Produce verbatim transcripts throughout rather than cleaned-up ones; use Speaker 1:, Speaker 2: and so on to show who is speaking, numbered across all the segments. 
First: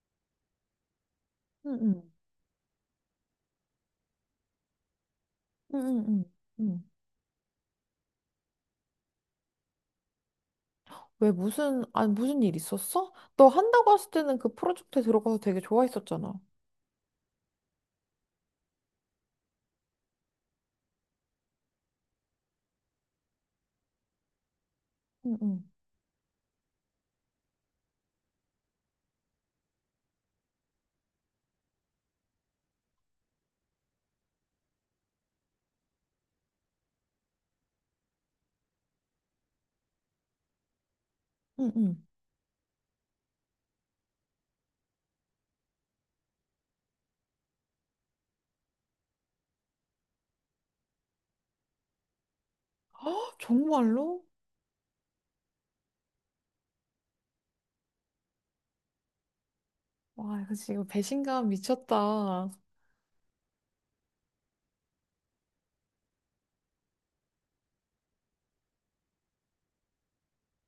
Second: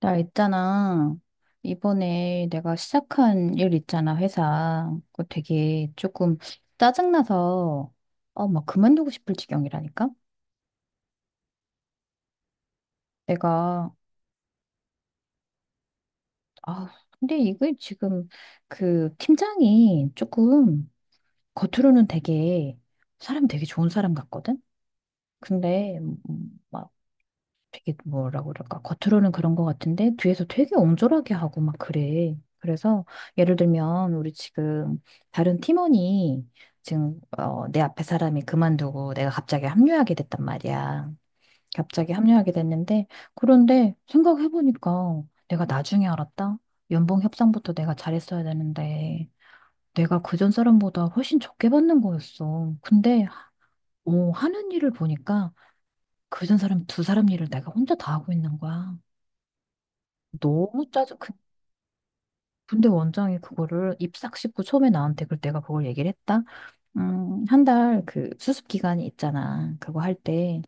Speaker 1: 나 있잖아.
Speaker 2: 응응
Speaker 1: 이번에 내가 시작한 일 있잖아, 회사. 그거 되게
Speaker 2: 응응응 응. 응,
Speaker 1: 조금
Speaker 2: 응. 응.
Speaker 1: 짜증나서, 어, 막 그만두고 싶을 지경이라니까?
Speaker 2: 왜 무슨 아니 무슨 일 있었어? 너 한다고
Speaker 1: 내가,
Speaker 2: 했을 때는 그 프로젝트에 들어가서 되게 좋아했었잖아.
Speaker 1: 아, 근데 이게 지금 그 팀장이 조금 겉으로는 되게 사람 되게 좋은 사람 같거든?
Speaker 2: 응응
Speaker 1: 근데, 음, 막 되게 뭐라고 그럴까 겉으로는 그런 것 같은데 뒤에서 되게 옹졸하게 하고 막 그래. 그래서 예를 들면 우리 지금 다른 팀원이 지금 어, 내 앞에 사람이 그만두고 내가 갑자기 합류하게 됐단 말이야.
Speaker 2: 응응.
Speaker 1: 갑자기 합류하게 됐는데 그런데 생각해보니까 내가 나중에 알았다. 연봉 협상부터 내가 잘했어야 되는데 내가 그전 사람보다 훨씬 적게 받는 거였어.
Speaker 2: 아
Speaker 1: 근데
Speaker 2: 정말로?
Speaker 1: 오, 하는 일을 보니까 그전 사람 두 사람 일을 내가 혼자 다 하고 있는 거야.
Speaker 2: 와 이거
Speaker 1: 너무
Speaker 2: 지금
Speaker 1: 짜증, 그-
Speaker 2: 배신감 미쳤다.
Speaker 1: 근데 원장이 그거를 입싹 씹고 처음에 나한테 그 내가 그걸 얘기를 했다. 음, 한 달 그 수습 기간이 있잖아. 그거 할 때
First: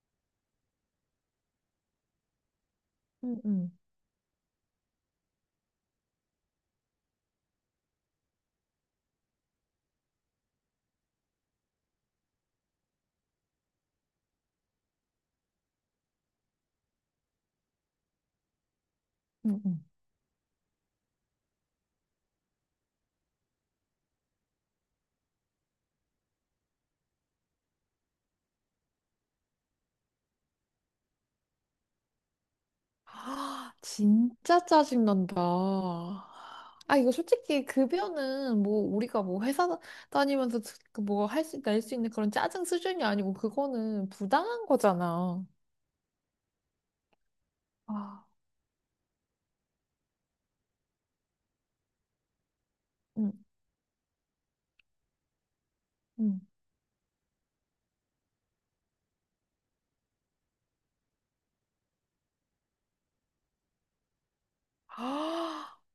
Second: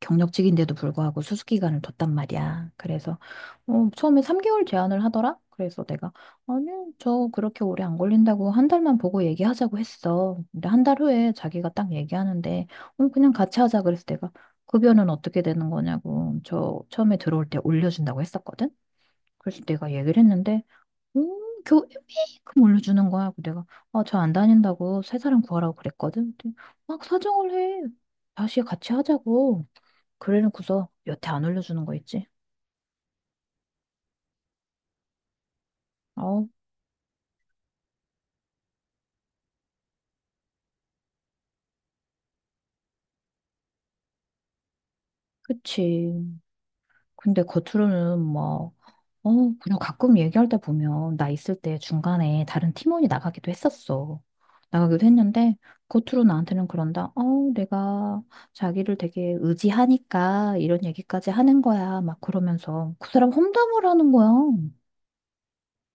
Speaker 1: 경력직인데도 불구하고 수습 기간을 뒀단 말이야. 그래서
Speaker 2: 응응
Speaker 1: 어, 처음에 삼 개월 제한을 하더라. 그래서 내가 아니, 저 그렇게 오래 안 걸린다고 한 달만 보고 얘기하자고 했어. 근데 한 달 후에 자기가 딱 얘기하는데 어, 그냥 같이 하자 그래서 내가 급여는 어떻게 되는 거냐고 저 처음에 들어올 때 올려준다고 했었거든. 그래서
Speaker 2: 응응.
Speaker 1: 내가 얘기를 했는데 음, 교회 메이크큼 올려주는 거야. 그래서 내가, 아, 저 안 다닌다고 새 사람 구하라고 그랬거든. 근데 막 사정을 해. 다시 같이 하자고. 그래놓고서 여태 안 올려주는 거 있지.
Speaker 2: 아 진짜 짜증 난다.
Speaker 1: 어,
Speaker 2: 아 이거 솔직히 급여는 뭐 우리가 뭐 회사 다니면서 뭐 할 수 낼 수 있는 그런 짜증 수준이 아니고 그거는 부당한 거잖아.
Speaker 1: 그치. 근데 겉으로는
Speaker 2: 아,
Speaker 1: 뭐, 어, 그냥 가끔 얘기할 때 보면 나 있을 때 중간에 다른 팀원이
Speaker 2: 응,
Speaker 1: 나가기도 했었어. 나가기도 했는데 겉으로
Speaker 2: 응.
Speaker 1: 나한테는 그런다. 어, 내가 자기를 되게 의지하니까 이런 얘기까지 하는 거야. 막 그러면서 그 사람 험담을 하는 거야.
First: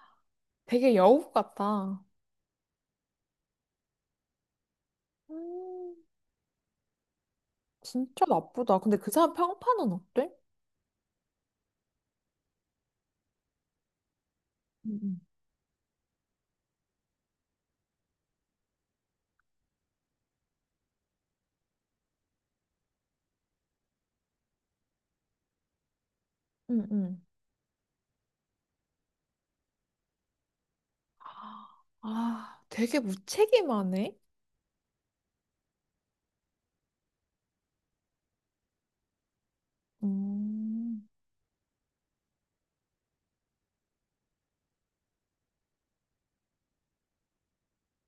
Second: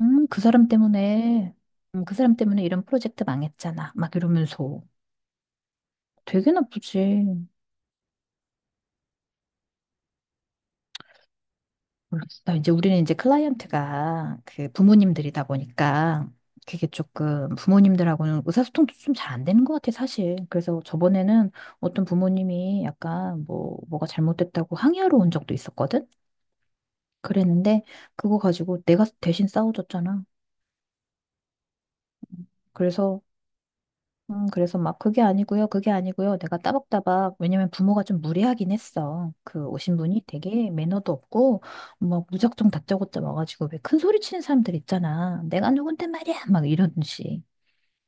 Speaker 1: 음, 그 사람
Speaker 2: 되게 여우
Speaker 1: 때문에,
Speaker 2: 같다.
Speaker 1: 음, 그 사람 때문에 이런 프로젝트 망했잖아. 막 이러면서
Speaker 2: 음,
Speaker 1: 되게 나쁘지.
Speaker 2: 진짜 나쁘다. 근데 그 사람 평판은 어때?
Speaker 1: 모르겠어. 이제 우리는 이제 클라이언트가 그
Speaker 2: 음.
Speaker 1: 부모님들이다 보니까 그게 조금 부모님들하고는 의사소통도 좀 잘 안 되는 것 같아, 사실. 그래서 저번에는 어떤 부모님이 약간 뭐, 뭐가 잘못됐다고 항의하러 온 적도 있었거든?
Speaker 2: 응, 응.
Speaker 1: 그랬는데 그거 가지고 내가 대신 싸워줬잖아.
Speaker 2: 아, 되게
Speaker 1: 그래서
Speaker 2: 무책임하네.
Speaker 1: 음, 그래서 막 그게 아니고요, 그게 아니고요. 내가 따박따박, 왜냐면 부모가 좀 무례하긴 했어. 그 오신 분이 되게
Speaker 2: 음,
Speaker 1: 매너도 없고, 뭐 무작정 다짜고짜 와가지고 왜 큰 소리 치는 사람들 있잖아. 내가 누군데 말이야! 막 이런 식.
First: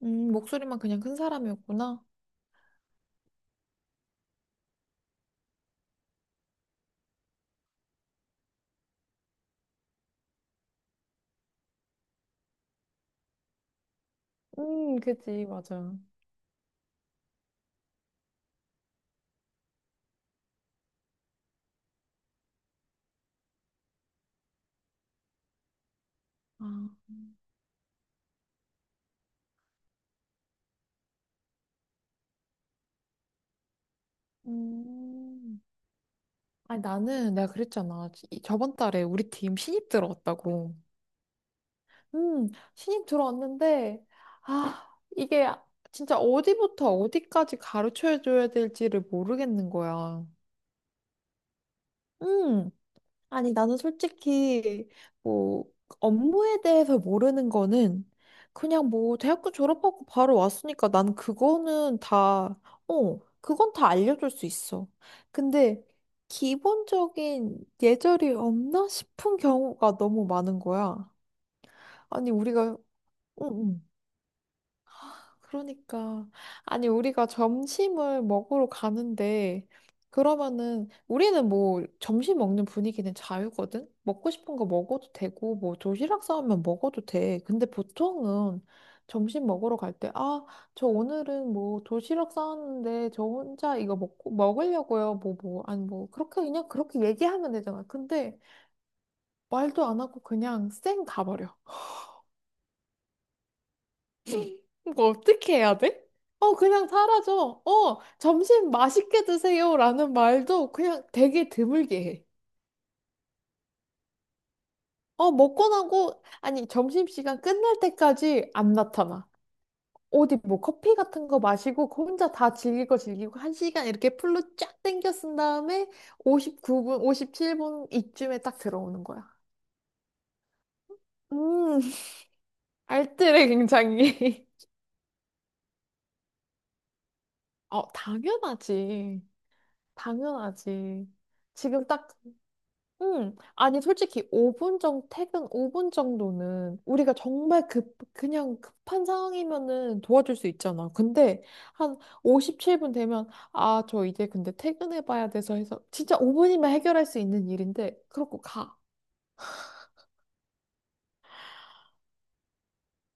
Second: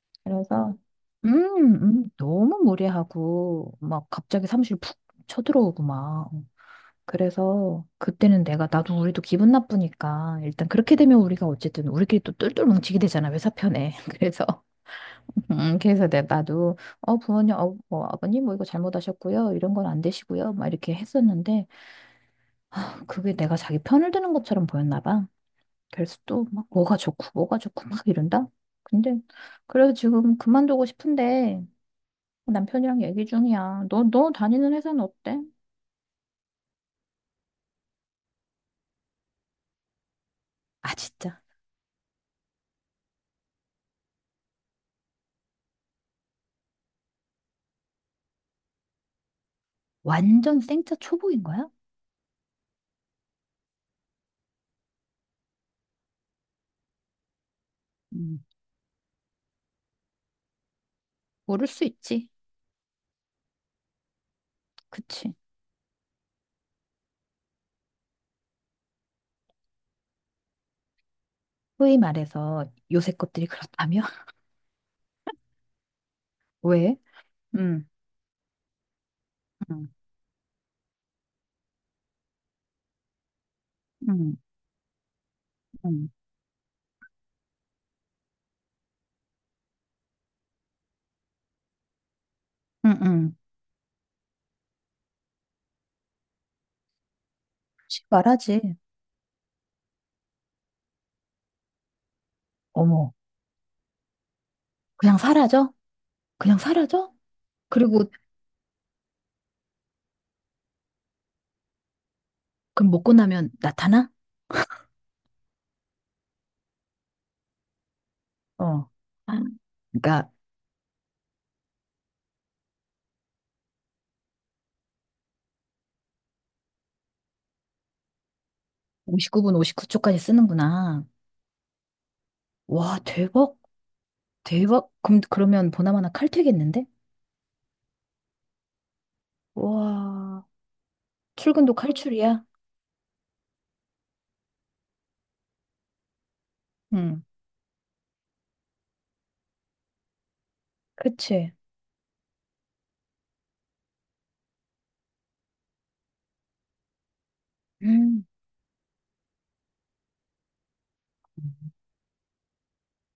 Speaker 2: 음,
Speaker 1: 그래서,
Speaker 2: 목소리만 그냥 큰
Speaker 1: 음,
Speaker 2: 사람이었구나.
Speaker 1: 음, 너무 무례하고, 막 갑자기 사무실 푹 쳐들어오고 막. 그래서 그때는 내가 나도 우리도 기분 나쁘니까 일단 그렇게 되면 우리가 어쨌든 우리끼리 또 똘똘 뭉치게 되잖아 회사 편에 그래서
Speaker 2: 음, 그지,
Speaker 1: 음,
Speaker 2: 맞아.
Speaker 1: 그래서 내 나도 어 부모님 어, 뭐 아버님 뭐 이거 잘못하셨고요 이런 건 안 되시고요 막 이렇게 했었는데 그게 내가 자기 편을 드는 것처럼 보였나 봐. 그래서 또 막
Speaker 2: 아,
Speaker 1: 뭐가 좋고 뭐가 좋고 막 이런다. 근데 그래서 지금 그만두고 싶은데 남편이랑 얘기 중이야. 너 너 다니는 회사는 어때?
Speaker 2: 음. 아니, 나는 내가 그랬잖아. 이- 저번 달에 우리 팀 신입 들어왔다고.
Speaker 1: 아 진짜.
Speaker 2: 음, 신입 들어왔는데, 아, 이게 진짜 어디부터 어디까지 가르쳐줘야 될지를 모르겠는 거야.
Speaker 1: 완전 생짜 초보인 거야?
Speaker 2: 음, 아니, 나는 솔직히, 뭐, 업무에 대해서 모르는 거는
Speaker 1: 음.
Speaker 2: 그냥 뭐, 대학교 졸업하고 바로 왔으니까 난
Speaker 1: 모를 수
Speaker 2: 그거는
Speaker 1: 있지.
Speaker 2: 다, 어, 그건 다 알려줄 수 있어.
Speaker 1: 그치.
Speaker 2: 근데, 기본적인 예절이 없나 싶은 경우가 너무 많은 거야.
Speaker 1: 소위
Speaker 2: 아니,
Speaker 1: 말해서
Speaker 2: 우리가,
Speaker 1: 요새 것들이
Speaker 2: 응, 응.
Speaker 1: 그렇다며.
Speaker 2: 그러니까 아니
Speaker 1: 왜?
Speaker 2: 우리가
Speaker 1: 음,
Speaker 2: 점심을 먹으러 가는데
Speaker 1: 음,
Speaker 2: 그러면은 우리는 뭐 점심 먹는 분위기는 자유거든. 먹고
Speaker 1: 음,
Speaker 2: 싶은 거 먹어도 되고 뭐
Speaker 1: 음,
Speaker 2: 도시락 싸우면 먹어도 돼. 근데 보통은 점심 먹으러 갈 때 아, 저 오늘은 뭐 도시락
Speaker 1: 음,
Speaker 2: 싸왔는데 저
Speaker 1: 음.
Speaker 2: 혼자 이거 먹고 먹으려고요. 뭐 뭐 아니 뭐 그렇게 그냥 그렇게 얘기하면 되잖아. 근데
Speaker 1: 말하지.
Speaker 2: 말도 안 하고 그냥 쌩 가버려.
Speaker 1: 어머,
Speaker 2: 이거
Speaker 1: 그냥
Speaker 2: 어떻게
Speaker 1: 사라져?
Speaker 2: 해야 돼? 어,
Speaker 1: 그냥
Speaker 2: 그냥
Speaker 1: 사라져?
Speaker 2: 사라져. 어,
Speaker 1: 그리고
Speaker 2: 점심 맛있게 드세요. 라는 말도 그냥 되게 드물게 해.
Speaker 1: 그럼 먹고 나면 나타나?
Speaker 2: 어, 먹고 나고, 아니, 점심시간 끝날 때까지 안
Speaker 1: 어.
Speaker 2: 나타나.
Speaker 1: 아, 그러니까
Speaker 2: 어디 뭐 커피 같은 거 마시고 그 혼자 다 즐기고 즐기고 한 시간 이렇게 풀로 쫙 땡겨 쓴 다음에 오십구 분, 오십칠 분 이쯤에 딱 들어오는 거야.
Speaker 1: 오십구 분 오십구 초까지 쓰는구나.
Speaker 2: 음,
Speaker 1: 와,
Speaker 2: 알뜰해,
Speaker 1: 대박.
Speaker 2: 굉장히.
Speaker 1: 대박. 그럼 그러면 보나마나 칼퇴겠는데?
Speaker 2: 어, 당연하지.
Speaker 1: 와,
Speaker 2: 당연하지.
Speaker 1: 출근도
Speaker 2: 지금 딱
Speaker 1: 칼출이야.
Speaker 2: 음, 아니, 솔직히 오 분 정도, 퇴근 오 분 정도는 우리가
Speaker 1: 응.
Speaker 2: 정말 급, 그냥 급한 상황이면은 도와줄 수 있잖아. 근데
Speaker 1: 그치?
Speaker 2: 한 오십칠 분 되면, 아, 저 이제 근데 퇴근해봐야 돼서 해서 진짜 오 분이면 해결할 수 있는 일인데,
Speaker 1: 음.
Speaker 2: 그러고 가.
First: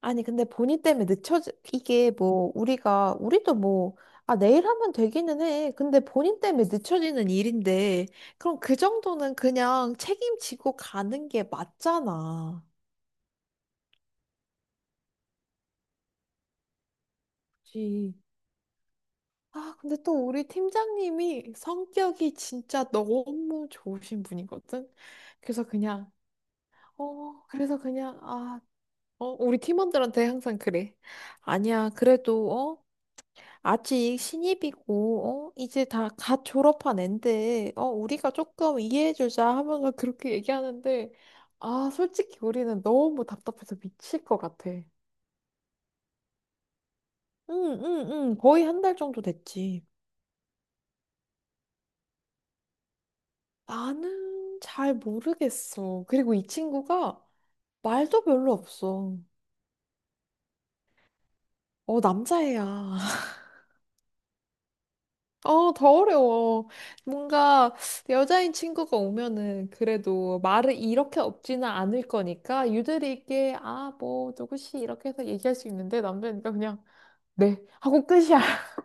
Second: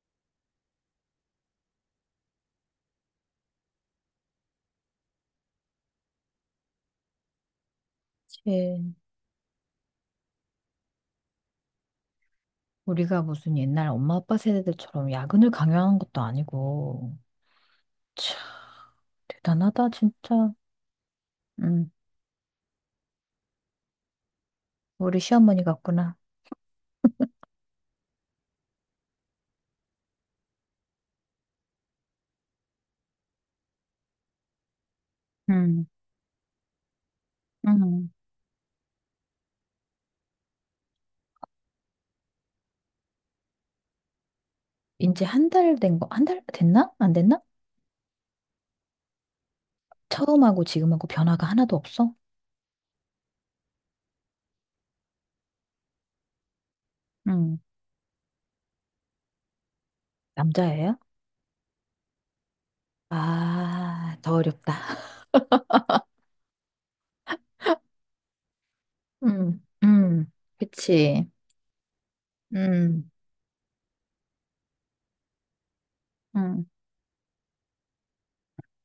Speaker 2: 아니, 근데 본인 때문에 늦춰지, 이게 뭐, 우리가, 우리도 뭐, 아, 내일 하면 되기는 해. 근데 본인 때문에 늦춰지는 일인데, 그럼 그
Speaker 1: 그치.
Speaker 2: 정도는 그냥 책임지고 가는 게 맞잖아.
Speaker 1: 우리가 무슨 옛날 엄마 아빠 세대들처럼 야근을 강요하는 것도 아니고.
Speaker 2: 그치.
Speaker 1: 참,
Speaker 2: 아,
Speaker 1: 대단하다,
Speaker 2: 근데 또 우리
Speaker 1: 진짜.
Speaker 2: 팀장님이
Speaker 1: 응.
Speaker 2: 성격이 진짜 너무 좋으신 분이거든.
Speaker 1: 우리 시어머니
Speaker 2: 그래서 그냥,
Speaker 1: 같구나.
Speaker 2: 어, 그래서 그냥, 아, 어, 우리 팀원들한테 항상 그래. 아니야, 그래도, 어, 아직 신입이고, 어, 이제
Speaker 1: 응.
Speaker 2: 다 갓 졸업한 앤데, 어,
Speaker 1: 응.
Speaker 2: 우리가 조금 이해해주자 하면서 그렇게 얘기하는데, 아, 솔직히 우리는 너무 답답해서 미칠 것 같아.
Speaker 1: 이제 한 달 된 거, 한 달 됐나? 안 됐나?
Speaker 2: 응, 응, 응, 거의 한 달 정도 됐지.
Speaker 1: 처음하고 지금하고 변화가 하나도 없어?
Speaker 2: 나는 잘 모르겠어. 그리고 이 친구가
Speaker 1: 음.
Speaker 2: 말도 별로 없어.
Speaker 1: 남자예요?
Speaker 2: 어, 남자애야.
Speaker 1: 아, 더 어렵다.
Speaker 2: 어, 더 어려워. 뭔가 여자인 친구가
Speaker 1: 음,
Speaker 2: 오면은
Speaker 1: 음,
Speaker 2: 그래도 말을 이렇게
Speaker 1: 그치.
Speaker 2: 없지는 않을 거니까
Speaker 1: 음,
Speaker 2: 유들이 있게 아, 뭐, 누구씨 이렇게 해서 얘기할 수 있는데 남자니까
Speaker 1: 음.
Speaker 2: 그냥 네 하고 끝이야.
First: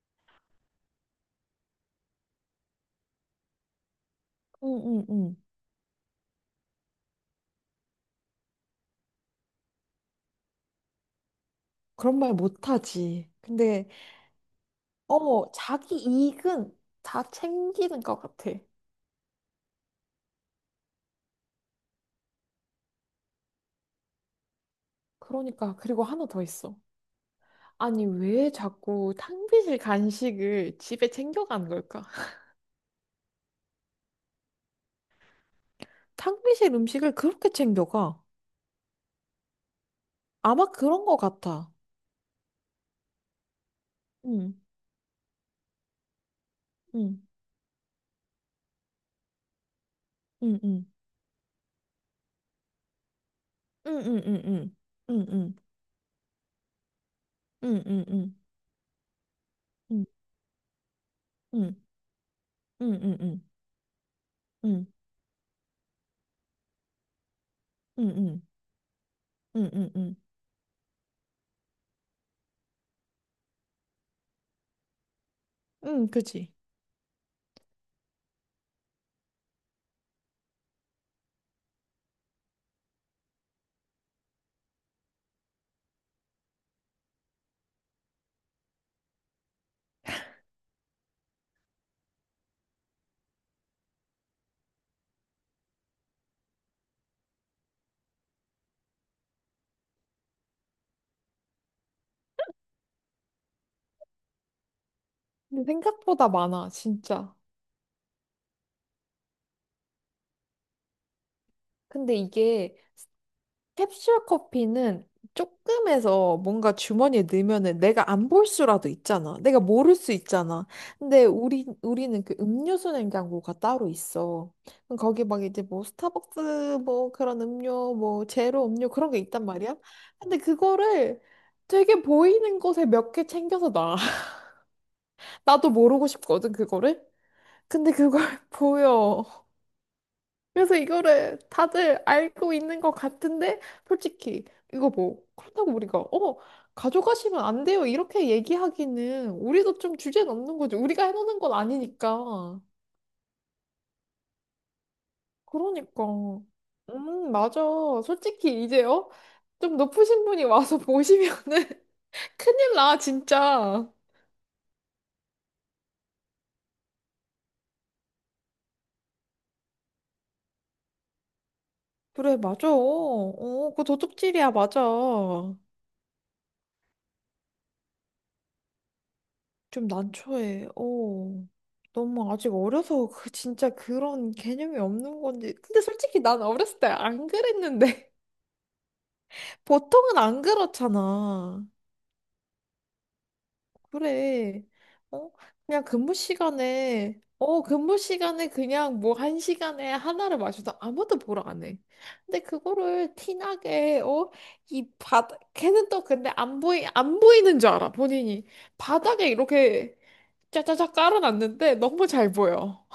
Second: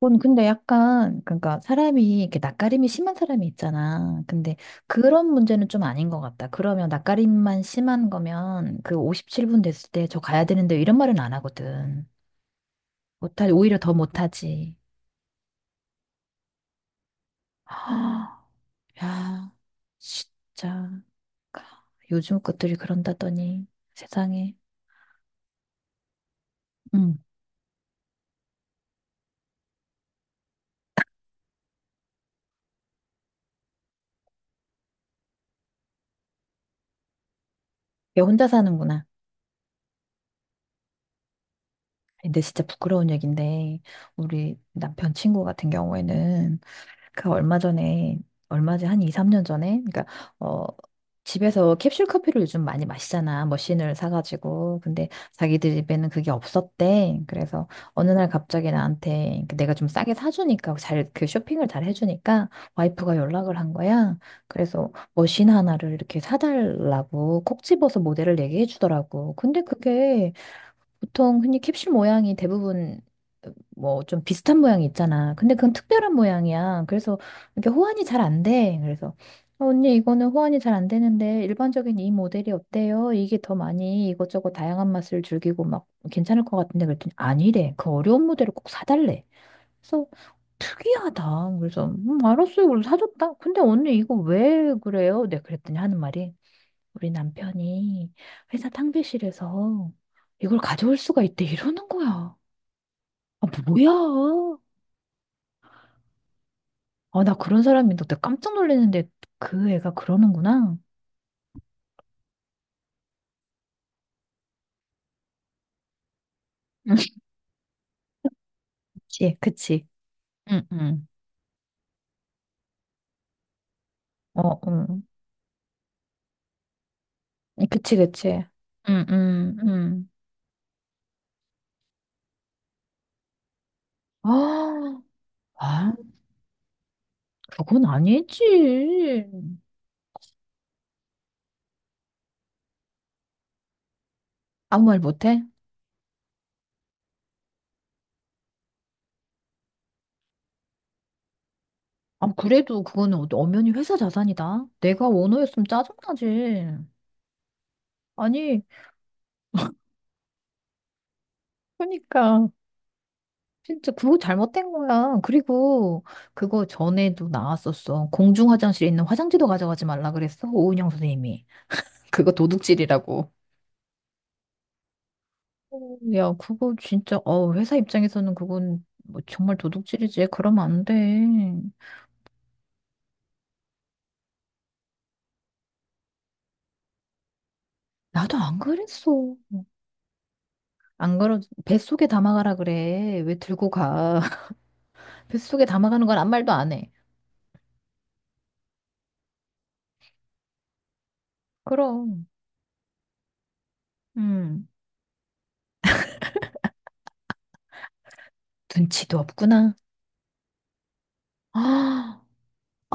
Speaker 1: 그건 근데 약간, 그러니까 사람이 이렇게 낯가림이 심한 사람이 있잖아. 근데
Speaker 2: 응, 응,
Speaker 1: 그런
Speaker 2: 응.
Speaker 1: 문제는 좀 아닌 것 같다. 그러면 낯가림만 심한 거면 그 오십칠 분 됐을 때 저 가야 되는데 이런 말은 안 하거든.
Speaker 2: 그런 말 못하지.
Speaker 1: 못하, 오히려
Speaker 2: 근데
Speaker 1: 더 못하지.
Speaker 2: 어, 자기 이익은 다 챙기는 것 같아.
Speaker 1: 야, 진짜. 그러니까 요즘 것들이 그런다더니 세상에.
Speaker 2: 그러니까 그리고 하나 더 있어.
Speaker 1: 응.
Speaker 2: 아니, 왜 자꾸 탕비실 간식을 집에 챙겨가는 걸까? 탕비실 음식을 그렇게 챙겨가?
Speaker 1: 얘 혼자 사는구나.
Speaker 2: 아마 그런 거 같아.
Speaker 1: 근데 진짜 부끄러운 얘긴데
Speaker 2: 응,
Speaker 1: 우리 남편 친구 같은 경우에는
Speaker 2: 응,
Speaker 1: 그 얼마 전에 얼마지 한 이, 삼 년 전에 그러니까
Speaker 2: 응,
Speaker 1: 어
Speaker 2: 응,
Speaker 1: 집에서 캡슐 커피를 요즘 많이 마시잖아. 머신을
Speaker 2: 응, 응, 응, 응,
Speaker 1: 사가지고. 근데
Speaker 2: 응, 응,
Speaker 1: 자기들 집에는 그게 없었대. 그래서
Speaker 2: 응, 응, 응,
Speaker 1: 어느 날
Speaker 2: 응,
Speaker 1: 갑자기 나한테 그 내가 좀 싸게 사주니까 잘 그
Speaker 2: 응,
Speaker 1: 쇼핑을
Speaker 2: 응,
Speaker 1: 잘 해주니까
Speaker 2: 응, 응, 응,
Speaker 1: 와이프가
Speaker 2: 응, 응,
Speaker 1: 연락을 한 거야. 그래서 머신 하나를 이렇게 사달라고 콕 집어서 모델을 얘기해 주더라고. 근데
Speaker 2: 응, 응, 응,
Speaker 1: 그게 보통 흔히 캡슐 모양이 대부분 뭐 좀 비슷한 모양이 있잖아. 근데 그건
Speaker 2: 응,
Speaker 1: 특별한
Speaker 2: 그지.
Speaker 1: 모양이야. 그래서 이렇게 호환이 잘 안 돼. 그래서 어, 언니 이거는 호환이 잘 안 되는데 일반적인 이 모델이 어때요? 이게 더 많이 이것저것 다양한 맛을 즐기고 막 괜찮을 것 같은데 그랬더니 아니래. 그 어려운 모델을 꼭 사달래. 그래서 특이하다. 그래서 음, 알았어요. 그래서 사줬다. 근데 언니 이거 왜 그래요? 내가 그랬더니 하는 말이 우리 남편이 회사 탕비실에서 이걸 가져올 수가 있대 이러는 거야. 아, 뭐야?
Speaker 2: 근데 생각보다 많아,
Speaker 1: 아, 나
Speaker 2: 진짜.
Speaker 1: 그런 사람인데 나 깜짝 놀랐는데 그 애가 그러는구나.
Speaker 2: 근데 이게 캡슐 커피는 조금해서 뭔가
Speaker 1: 응,
Speaker 2: 주머니에 넣으면은 내가 안 볼 수라도
Speaker 1: 그치,
Speaker 2: 있잖아. 내가
Speaker 1: 그치.
Speaker 2: 모를 수 있잖아.
Speaker 1: 응, 응.
Speaker 2: 근데 우리 우리는 그 음료수 냉장고가 따로 있어.
Speaker 1: 어,
Speaker 2: 그럼
Speaker 1: 응.
Speaker 2: 거기 막 이제 뭐 스타벅스 뭐 그런 음료
Speaker 1: 그치,
Speaker 2: 뭐
Speaker 1: 그치.
Speaker 2: 제로 음료
Speaker 1: 응,
Speaker 2: 그런 게 있단
Speaker 1: 응,
Speaker 2: 말이야.
Speaker 1: 응.
Speaker 2: 근데 그거를 되게 보이는 곳에 몇 개 챙겨서 놔.
Speaker 1: 아,
Speaker 2: 나도
Speaker 1: 아,
Speaker 2: 모르고 싶거든 그거를.
Speaker 1: 그건
Speaker 2: 근데 그걸
Speaker 1: 아니지.
Speaker 2: 보여. 그래서 이거를 다들 알고 있는 것 같은데, 솔직히,
Speaker 1: 아무
Speaker 2: 이거
Speaker 1: 말
Speaker 2: 뭐,
Speaker 1: 못해?
Speaker 2: 그렇다고 우리가, 어, 가져가시면 안 돼요. 이렇게 얘기하기는, 우리도 좀 주제 넘는 거지. 우리가 해놓는 건
Speaker 1: 아,
Speaker 2: 아니니까.
Speaker 1: 그래도 그거는 어- 엄연히 회사 자산이다. 내가 오너였으면
Speaker 2: 그러니까.
Speaker 1: 짜증나지.
Speaker 2: 음, 맞아.
Speaker 1: 아니,
Speaker 2: 솔직히, 이제, 요좀 높으신 분이 와서 보시면은
Speaker 1: 그러니까
Speaker 2: 큰일 나, 진짜.
Speaker 1: 진짜 그거 잘못된 거야. 그리고 그거 전에도 나왔었어. 공중 화장실에 있는 화장지도 가져가지 말라 그랬어. 오은영 선생님이. 그거
Speaker 2: 그래, 맞아.
Speaker 1: 도둑질이라고.
Speaker 2: 어, 그거 도둑질이야, 맞아.
Speaker 1: 어, 야, 그거 진짜, 어, 회사 입장에서는 그건 뭐 정말
Speaker 2: 좀
Speaker 1: 도둑질이지. 그러면
Speaker 2: 난처해.
Speaker 1: 안
Speaker 2: 어.
Speaker 1: 돼.
Speaker 2: 너무 아직 어려서 그 진짜 그런 개념이 없는 건지. 근데 솔직히 난 어렸을 때 안 그랬는데.
Speaker 1: 나도 안 그랬어.
Speaker 2: 보통은 안
Speaker 1: 안 그러,
Speaker 2: 그렇잖아.
Speaker 1: 뱃속에 담아가라 그래. 왜 들고 가?
Speaker 2: 그래. 어?
Speaker 1: 뱃속에
Speaker 2: 그냥
Speaker 1: 담아가는
Speaker 2: 근무
Speaker 1: 건 아무 말도 안 해.
Speaker 2: 시간에, 어, 근무 시간에 그냥 뭐 한 시간에 하나를 마셔도 아무도 보러 안 해.
Speaker 1: 그럼,
Speaker 2: 근데 그거를 티나게, 어?
Speaker 1: 음,
Speaker 2: 이 바닥, 걔는 또 근데 안 보이, 안 보이는 줄 알아, 본인이.
Speaker 1: 눈치도
Speaker 2: 바닥에
Speaker 1: 없구나.
Speaker 2: 이렇게 짜자자 깔아놨는데 너무
Speaker 1: 아,
Speaker 2: 잘 보여.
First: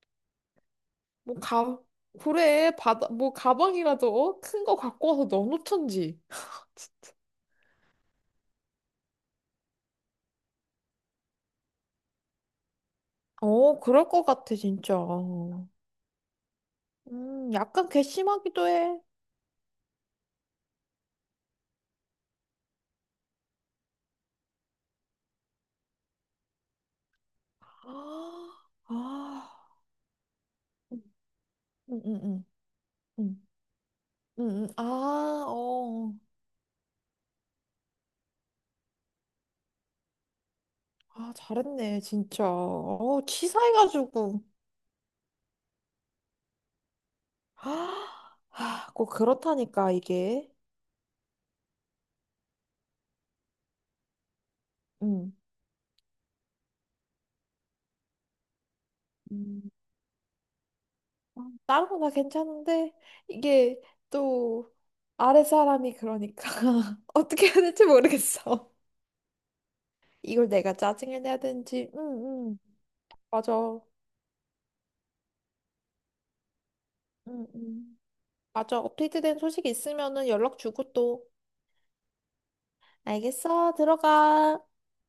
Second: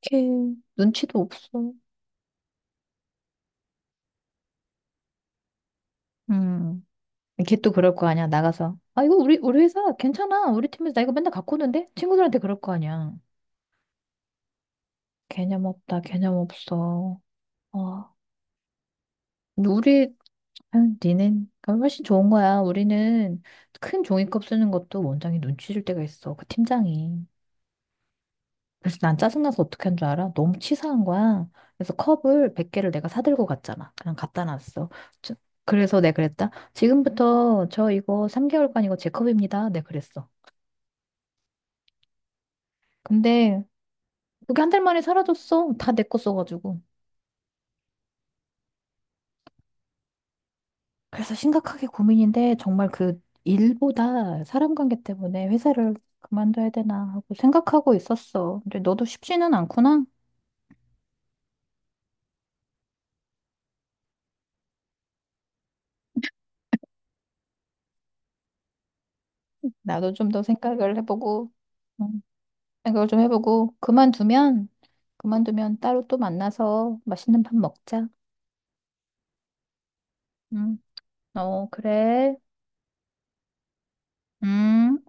Speaker 1: 어떡해. 눈치도
Speaker 2: 뭐
Speaker 1: 없어.
Speaker 2: 가, 그래, 바다, 뭐 가방이라도 큰 거 갖고 와서 넣어놓던지.
Speaker 1: 음. 걔 또 그럴 거 아니야, 나가서. 아, 이거 우리, 우리 회사 괜찮아. 우리 팀에서 나 이거 맨날 갖고 오는데? 친구들한테 그럴 거 아니야.
Speaker 2: 어, 그럴 것 같아, 진짜.
Speaker 1: 개념 없다, 개념 없어.
Speaker 2: 음, 약간
Speaker 1: 어,
Speaker 2: 괘씸하기도 해.
Speaker 1: 근데 우리, 아, 니는 훨씬 좋은 거야. 우리는 큰 종이컵 쓰는 것도 원장이 눈치 줄 때가 있어. 그 팀장이.
Speaker 2: 아,
Speaker 1: 그래서 난
Speaker 2: 아,
Speaker 1: 짜증나서 어떻게 한 줄 알아? 너무
Speaker 2: 응,
Speaker 1: 치사한 거야. 그래서
Speaker 2: 응, 응,
Speaker 1: 컵을 백 개를 내가 사들고
Speaker 2: 응,
Speaker 1: 갔잖아. 그냥 갖다
Speaker 2: 응, 응. 아,
Speaker 1: 놨어. 저- 그래서
Speaker 2: 어,
Speaker 1: 내가 그랬다. 지금부터 저 이거 삼 개월간 이거 제 컵입니다. 내가 그랬어.
Speaker 2: 아, 잘했네, 진짜. 어,
Speaker 1: 근데
Speaker 2: 치사해가지고.
Speaker 1: 그게 한 달 만에 사라졌어. 다 내 거 써가지고.
Speaker 2: 아, 아, 꼭 그렇다니까, 이게.
Speaker 1: 그래서 심각하게 고민인데 정말 그 일보다 사람 관계
Speaker 2: 응.
Speaker 1: 때문에 회사를 그만둬야 되나 하고 생각하고 있었어. 근데 너도 쉽지는 않구나.
Speaker 2: 다른 거 다 괜찮은데 이게 또 아랫사람이 그러니까 어떻게 해야 될지 모르겠어.
Speaker 1: 나도 좀 더
Speaker 2: 이걸 내가
Speaker 1: 생각을
Speaker 2: 짜증을 내야
Speaker 1: 해보고,
Speaker 2: 되는지. 응,
Speaker 1: 음,
Speaker 2: 응.
Speaker 1: 생각을 좀
Speaker 2: 맞아.
Speaker 1: 해보고, 그만두면, 그만두면 따로 또 만나서 맛있는
Speaker 2: 응,
Speaker 1: 밥
Speaker 2: 응.
Speaker 1: 먹자.
Speaker 2: 맞아. 업데이트된 소식 있으면은 연락
Speaker 1: 응,
Speaker 2: 주고 또.
Speaker 1: 어, 그래.
Speaker 2: 알겠어. 들어가.
Speaker 1: 음.